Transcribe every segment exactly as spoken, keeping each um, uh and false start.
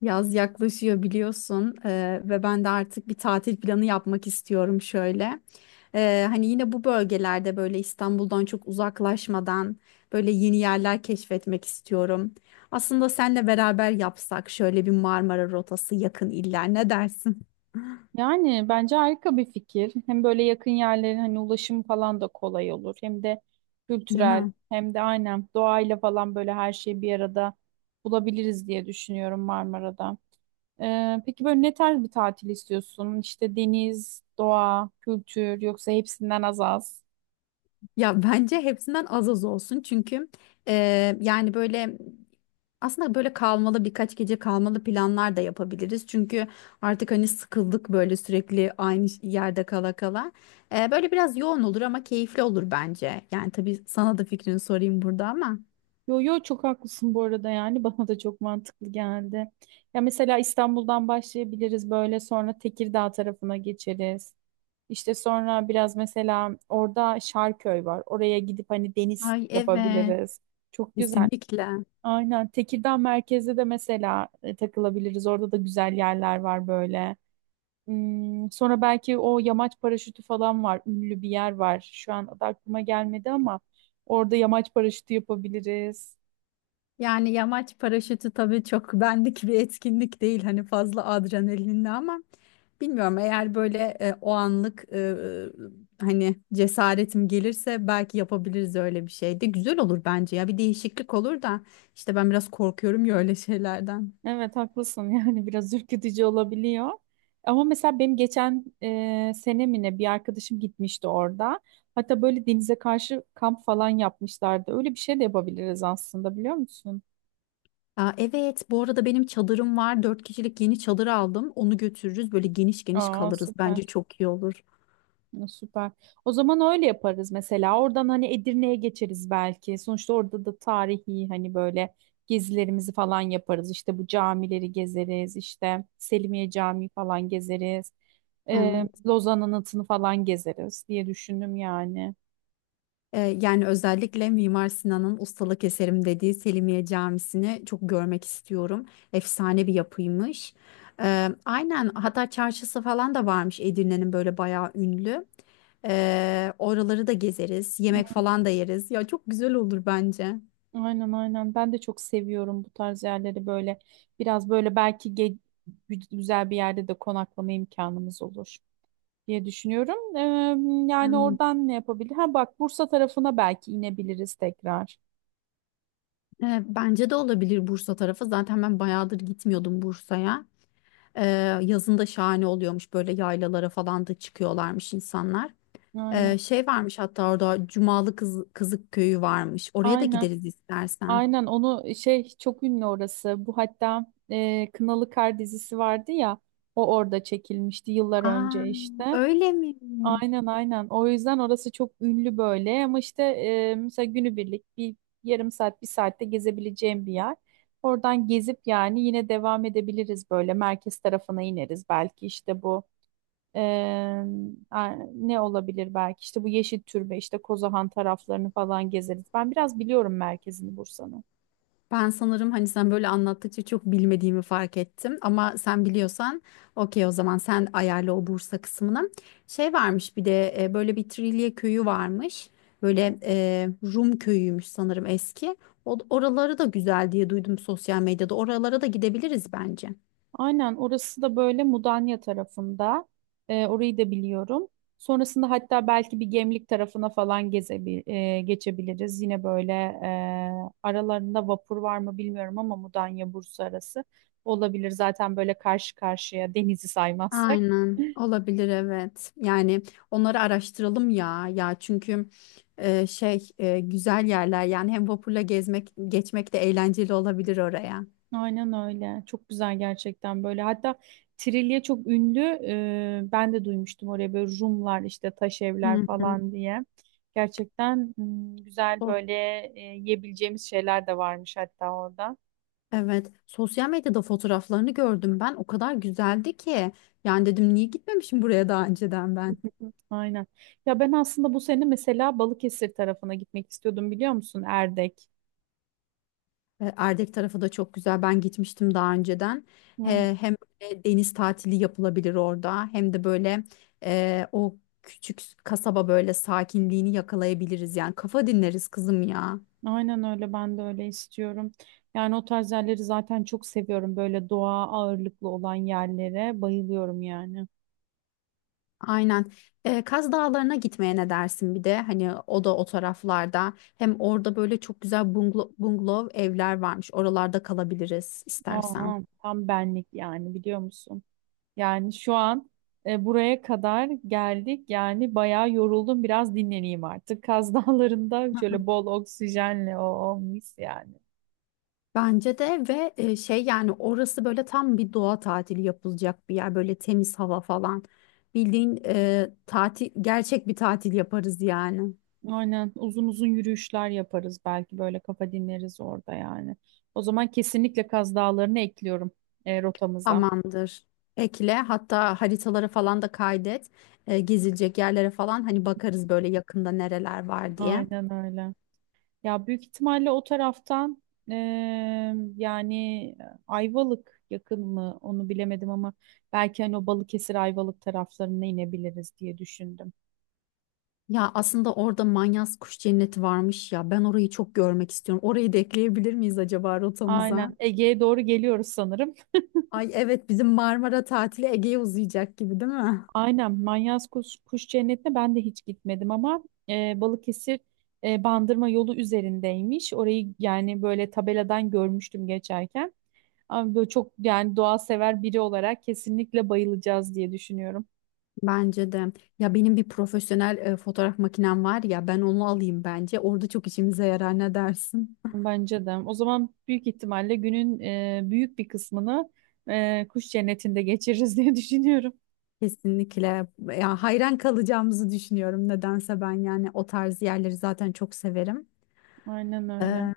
Yaz yaklaşıyor biliyorsun eee, ve ben de artık bir tatil planı yapmak istiyorum şöyle. Eee, hani yine bu bölgelerde böyle İstanbul'dan çok uzaklaşmadan böyle yeni yerler keşfetmek istiyorum. Aslında senle beraber yapsak şöyle bir Marmara rotası yakın iller ne dersin? Yani bence harika bir fikir. Hem böyle yakın yerlerin hani ulaşım falan da kolay olur. Hem de Değil kültürel mi? hem de aynen doğayla falan böyle her şeyi bir arada bulabiliriz diye düşünüyorum Marmara'da. Ee, peki böyle ne tarz bir tatil istiyorsun? İşte deniz, doğa, kültür yoksa hepsinden az az? Ya bence hepsinden az az olsun çünkü e, yani böyle aslında böyle kalmalı birkaç gece kalmalı planlar da yapabiliriz. Çünkü artık hani sıkıldık böyle sürekli aynı ş- yerde kala kala. E, böyle biraz yoğun olur ama keyifli olur bence. Yani tabii sana da fikrini sorayım burada ama. Yo yo, çok haklısın bu arada, yani bana da çok mantıklı geldi. Ya mesela İstanbul'dan başlayabiliriz, böyle sonra Tekirdağ tarafına geçeriz. İşte sonra biraz mesela orada Şarköy var. Oraya gidip hani deniz Ay, evet, yapabiliriz. Çok güzel. kesinlikle. Aynen Tekirdağ merkezde de mesela e, takılabiliriz. Orada da güzel yerler var böyle. Hmm, sonra belki o yamaç paraşütü falan var. Ünlü bir yer var. Şu an adı aklıma gelmedi ama orada yamaç paraşütü yapabiliriz. Yani yamaç paraşütü tabii çok bendik bir etkinlik değil, hani fazla adrenalinli ama. Bilmiyorum, eğer böyle e, o anlık e, hani cesaretim gelirse belki yapabiliriz, öyle bir şey de güzel olur bence ya, bir değişiklik olur da işte ben biraz korkuyorum ya öyle şeylerden. Evet, haklısın, yani biraz ürkütücü olabiliyor. Ama mesela benim geçen e, sene mi ne bir arkadaşım gitmişti orada. Hatta böyle denize karşı kamp falan yapmışlardı. Öyle bir şey de yapabiliriz aslında, biliyor musun? Aa, evet, bu arada benim çadırım var, dört kişilik yeni çadır aldım, onu götürürüz böyle geniş geniş Aa, kalırız, süper. bence çok iyi olur. Ya, süper. O zaman öyle yaparız mesela. Oradan hani Edirne'ye geçeriz belki. Sonuçta orada da tarihi hani böyle gezilerimizi falan yaparız. İşte bu camileri gezeriz. İşte Selimiye Camii falan gezeriz. Ee, Evet. Lozan Anıtı'nı falan gezeriz diye düşündüm yani. Ee, yani özellikle Mimar Sinan'ın ustalık eserim dediği Selimiye Camisi'ni çok görmek istiyorum. Efsane bir yapıymış. Ee, aynen, hatta çarşısı falan da varmış Edirne'nin, böyle bayağı ünlü. Ee, oraları da gezeriz. Yemek falan da yeriz. Ya çok güzel olur bence. Aynen, aynen. Ben de çok seviyorum bu tarz yerleri böyle. Biraz böyle belki ge- güzel bir yerde de konaklama imkanımız olur diye düşünüyorum. Eee, yani Hmm. oradan ne yapabilir? Ha bak, Bursa tarafına belki inebiliriz tekrar. Ee, bence de olabilir Bursa tarafı. Zaten ben bayağıdır gitmiyordum Bursa'ya. Ee, Yazın da şahane oluyormuş, böyle yaylalara falan da çıkıyorlarmış insanlar. Aynen. Ee, şey varmış hatta orada, Cumalı Kız, Kızık Köyü varmış. Oraya da Aynen. gideriz istersen. Aynen, onu şey, çok ünlü orası. Bu hatta eee, Kınalı Kar dizisi vardı ya. O orada çekilmişti yıllar önce Aa, işte. öyle mi? Aynen, aynen. O yüzden orası çok ünlü böyle, ama işte eee mesela günübirlik bir yarım saat bir saatte gezebileceğim bir yer. Oradan gezip yani yine devam edebiliriz, böyle merkez tarafına ineriz belki işte bu. Eee, a- Ne olabilir, belki işte bu Yeşil Türbe, işte Kozahan taraflarını falan gezeriz. Ben biraz biliyorum merkezini Bursa'nın. Ben sanırım, hani sen böyle anlattıkça çok bilmediğimi fark ettim. Ama sen biliyorsan okey, o zaman sen ayarla o Bursa kısmını. Şey varmış bir de, e, böyle bir Trilye köyü varmış. Böyle e, Rum köyüymüş sanırım eski. O, oraları da güzel diye duydum sosyal medyada. Oralara da gidebiliriz bence. Aynen, orası da böyle Mudanya tarafında. Eee, orayı da biliyorum. Sonrasında hatta belki bir Gemlik tarafına falan gezebi eee, geçebiliriz. Yine böyle eee, aralarında vapur var mı bilmiyorum, ama Mudanya Bursa arası olabilir. Zaten böyle karşı karşıya, denizi saymazsak. Aynen, olabilir, evet. Yani onları araştıralım ya ya çünkü e, şey e, güzel yerler, yani hem vapurla gezmek geçmek de eğlenceli olabilir oraya. Aynen öyle. Çok güzel gerçekten böyle. Hatta Trilye çok ünlü. Ee, ben de duymuştum oraya böyle, Rumlar işte taş evler Hı hı. falan diye. Gerçekten hmm, güzel Sos- böyle e, yiyebileceğimiz şeyler de varmış hatta orada. Evet, sosyal medyada fotoğraflarını gördüm, ben o kadar güzeldi ki yani dedim niye gitmemişim buraya daha önceden ben. Aynen. Ya ben aslında bu sene mesela Balıkesir tarafına gitmek istiyordum, biliyor musun? Erdek. E, Erdek tarafı da çok güzel. Ben gitmiştim daha önceden. Aynen, He- Hem böyle deniz tatili yapılabilir orada, hem de böyle e, o küçük kasaba böyle sakinliğini yakalayabiliriz. Yani kafa dinleriz kızım ya. aynen öyle, ben de öyle istiyorum. Yani o tarz yerleri zaten çok seviyorum. Böyle doğa ağırlıklı olan yerlere bayılıyorum yani. Aynen. E, Kaz Dağları'na gitmeye ne dersin bir de? Hani o da o taraflarda. Hem orada böyle çok güzel bungalo- bungalov evler varmış. Oralarda kalabiliriz istersen. Aa, tam benlik yani, biliyor musun? Yani şu an e, buraya kadar geldik. Yani bayağı yoruldum. Biraz dinleneyim artık. Kaz Dağları'nda şöyle bol oksijenle o, o mis yani. Bence de. Ve e, şey, yani orası böyle tam bir doğa tatili yapılacak bir yer, böyle temiz hava falan, bildiğin e, tatil, gerçek bir tatil yaparız yani. Aynen, uzun uzun yürüyüşler yaparız belki, böyle kafa dinleriz orada yani. O zaman kesinlikle Kaz Dağları'nı ekliyorum e, rotamıza. Tamamdır, ekle hatta, haritalara falan da kaydet. E, gezilecek yerlere falan hani bakarız, böyle yakında nereler var diye. Aynen öyle. Ya büyük ihtimalle o taraftan eee, yani Ayvalık yakın mı onu bilemedim, ama belki hani o Balıkesir Ayvalık taraflarına inebiliriz diye düşündüm. Ya aslında orada Manyas Kuş Cenneti varmış ya, ben orayı çok görmek istiyorum, orayı da ekleyebilir miyiz acaba rotamıza? Aynen, Ege'ye doğru geliyoruz sanırım. Ay evet, bizim Marmara tatili Ege'ye uzayacak gibi, değil mi? Aynen, Manyas Kuş, Kuş Cenneti'ne ben de hiç gitmedim, ama eee, Balıkesir eee, Bandırma yolu üzerindeymiş. Orayı yani böyle tabeladan görmüştüm geçerken. Ama böyle çok yani, doğa sever biri olarak kesinlikle bayılacağız diye düşünüyorum. Bence de. Ya benim bir profesyonel e, fotoğraf makinem var ya, ben onu alayım bence. Orada çok işimize yarar, ne dersin? Bence de. O zaman büyük ihtimalle günün e, büyük bir kısmını e, kuş cennetinde geçiririz diye düşünüyorum. Kesinlikle. Ya hayran kalacağımızı düşünüyorum nedense ben, yani o tarz yerleri zaten çok severim. Aynen öyle. Ee,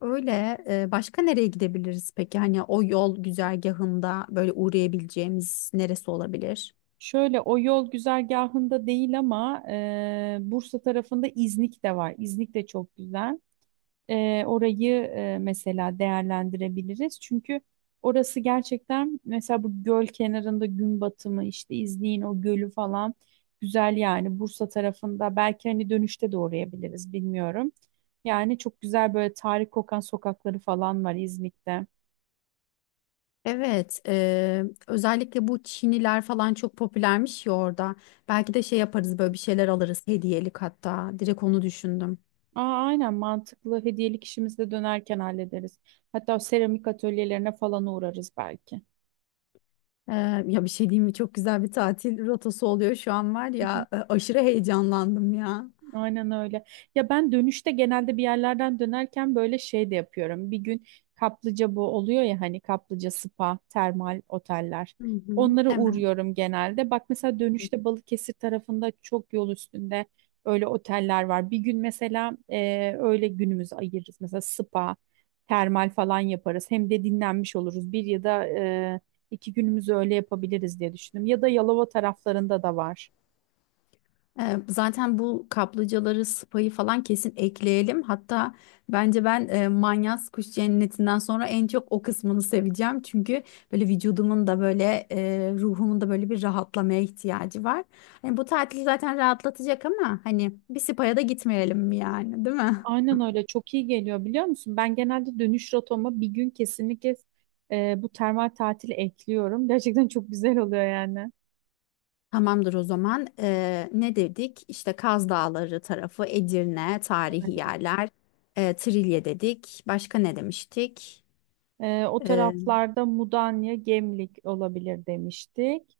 Öyle e, başka nereye gidebiliriz peki? Hani o yol güzergahında böyle uğrayabileceğimiz neresi olabilir? Şöyle, o yol güzergahında değil ama e, Bursa tarafında İznik de var. İznik de çok güzel. E, orayı e, mesela değerlendirebiliriz. Çünkü orası gerçekten mesela bu göl kenarında gün batımı işte, izleyin o gölü falan, güzel yani Bursa tarafında, belki hani dönüşte de uğrayabiliriz bilmiyorum. Yani çok güzel böyle tarih kokan sokakları falan var İznik'te. Evet, eee, özellikle bu çiniler falan çok popülermiş ya orada. Belki de şey yaparız, böyle bir şeyler alırız hediyelik hatta. Direkt onu düşündüm. Aa, aynen, mantıklı, hediyelik işimizi de dönerken hallederiz. Hatta o seramik atölyelerine falan uğrarız belki. Eee, ya bir şey diyeyim mi? Çok güzel bir tatil rotası oluyor şu an, var ya. e, Aşırı heyecanlandım ya. Aynen öyle. Ya ben dönüşte genelde bir yerlerden dönerken böyle şey de yapıyorum. Bir gün kaplıca bu oluyor ya hani, kaplıca, spa, termal oteller. Hı hı, Onlara evet. uğruyorum genelde. Bak mesela dönüşte Balıkesir tarafında çok yol üstünde öyle oteller var. Bir gün mesela e, öyle günümüzü ayırırız. Mesela spa, termal falan yaparız. Hem de dinlenmiş oluruz. Bir ya da e, iki günümüzü öyle yapabiliriz diye düşündüm. Ya da Yalova taraflarında da var. Ee, Zaten bu kaplıcaları, spayı falan kesin ekleyelim. Hatta bence ben e, Manyas Kuş Cenneti'nden sonra en çok o kısmını seveceğim. Çünkü böyle vücudumun da böyle e, ruhumun da böyle bir rahatlamaya ihtiyacı var. Hani bu tatil zaten rahatlatacak ama hani bir spaya da gitmeyelim mi yani, değil mi? Aynen öyle, çok iyi geliyor, biliyor musun? Ben genelde dönüş rotama bir gün kesinlikle e, bu termal tatili ekliyorum. Gerçekten çok güzel oluyor yani. Tamamdır o zaman. Ee, ne dedik? İşte Kaz Dağları tarafı, Edirne, tarihi yerler, e, Trilye dedik. Başka ne demiştik? E, o taraflarda Mudanya, Gemlik olabilir demiştik.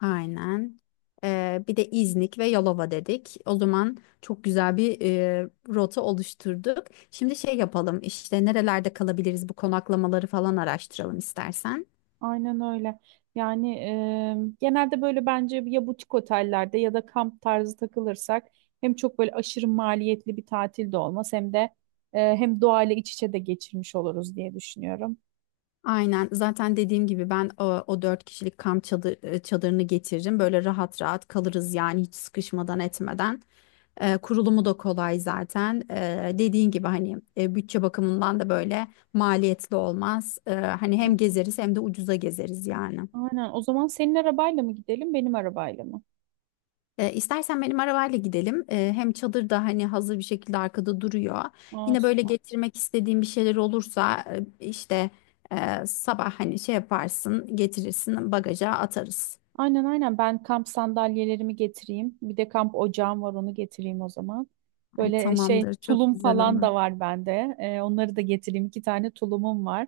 Aynen. Ee, bir de İznik ve Yalova dedik. O zaman çok güzel bir e, rota oluşturduk. Şimdi şey yapalım, işte nerelerde kalabiliriz, bu konaklamaları falan araştıralım istersen. Aynen öyle. Yani e, genelde böyle bence ya butik otellerde ya da kamp tarzı takılırsak, hem çok böyle aşırı maliyetli bir tatil de olmaz, hem de e, hem doğayla iç içe de geçirmiş oluruz diye düşünüyorum. Aynen, zaten dediğim gibi ben o, o dört kişilik kamp çadı- e, çadırını getiririm. Böyle rahat rahat kalırız, yani hiç sıkışmadan etmeden. E, kurulumu da kolay zaten. E, dediğin gibi, hani e, bütçe bakımından da böyle maliyetli olmaz. E, hani hem Aynen. gezeriz hem de ucuza gezeriz yani. Aynen. O zaman senin arabayla mı gidelim, benim arabayla mı? E, istersen benim arabayla gidelim. E, hem çadır da hani hazır bir şekilde arkada duruyor. Yine böyle Olsun. getirmek istediğim bir şeyler olursa e, işte e, sabah hani şey yaparsın getirirsin, bagaja atarız. Aynen, aynen, ben kamp sandalyelerimi getireyim. Bir de kamp ocağım var, onu getireyim o zaman. Ay Böyle şey, tamamdır, çok tulum güzel falan olur. da var bende. Ee, onları da getireyim. İki tane tulumum var.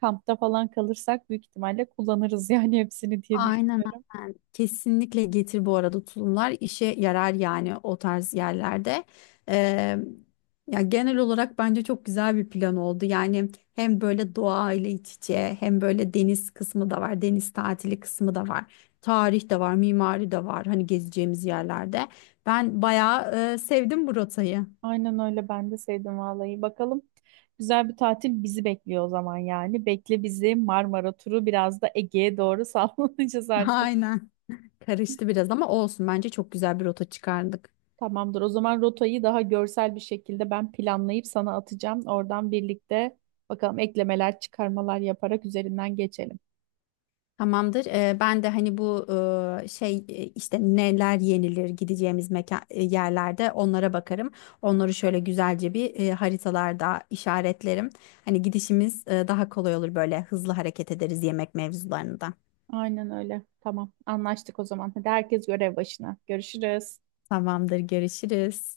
Kampta falan kalırsak büyük ihtimalle kullanırız yani hepsini diye Aynen düşünüyorum. aynen. Kesinlikle getir bu arada, tulumlar işe yarar yani o tarz yerlerde. Ee, Ya genel olarak bence çok güzel bir plan oldu. Yani hem böyle doğa ile iç içe, hem böyle deniz kısmı da var. Deniz tatili kısmı da var. Tarih de var, mimari de var, hani gezeceğimiz yerlerde. Ben bayağı e, sevdim bu rotayı. Aynen öyle, ben de sevdim vallahi. Bakalım, güzel bir tatil bizi bekliyor o zaman yani. Bekle bizi Marmara turu, biraz da Ege'ye doğru sallanacağız artık. Aynen. Karıştı biraz ama olsun. Bence çok güzel bir rota çıkardık. Tamamdır. O zaman rotayı daha görsel bir şekilde ben planlayıp sana atacağım. Oradan birlikte bakalım, eklemeler, çıkarmalar yaparak üzerinden geçelim. Tamamdır. Ee, ben de hani bu e, şey e, işte neler yenilir, gideceğimiz mekan e, yerlerde, onlara bakarım. Onları şöyle güzelce bir e, haritalarda işaretlerim. Hani gidişimiz e, daha kolay olur, böyle hızlı hareket ederiz yemek mevzularında. Aynen öyle. Tamam. Anlaştık o zaman. Hadi herkes görev başına. Görüşürüz. Tamamdır. Görüşürüz.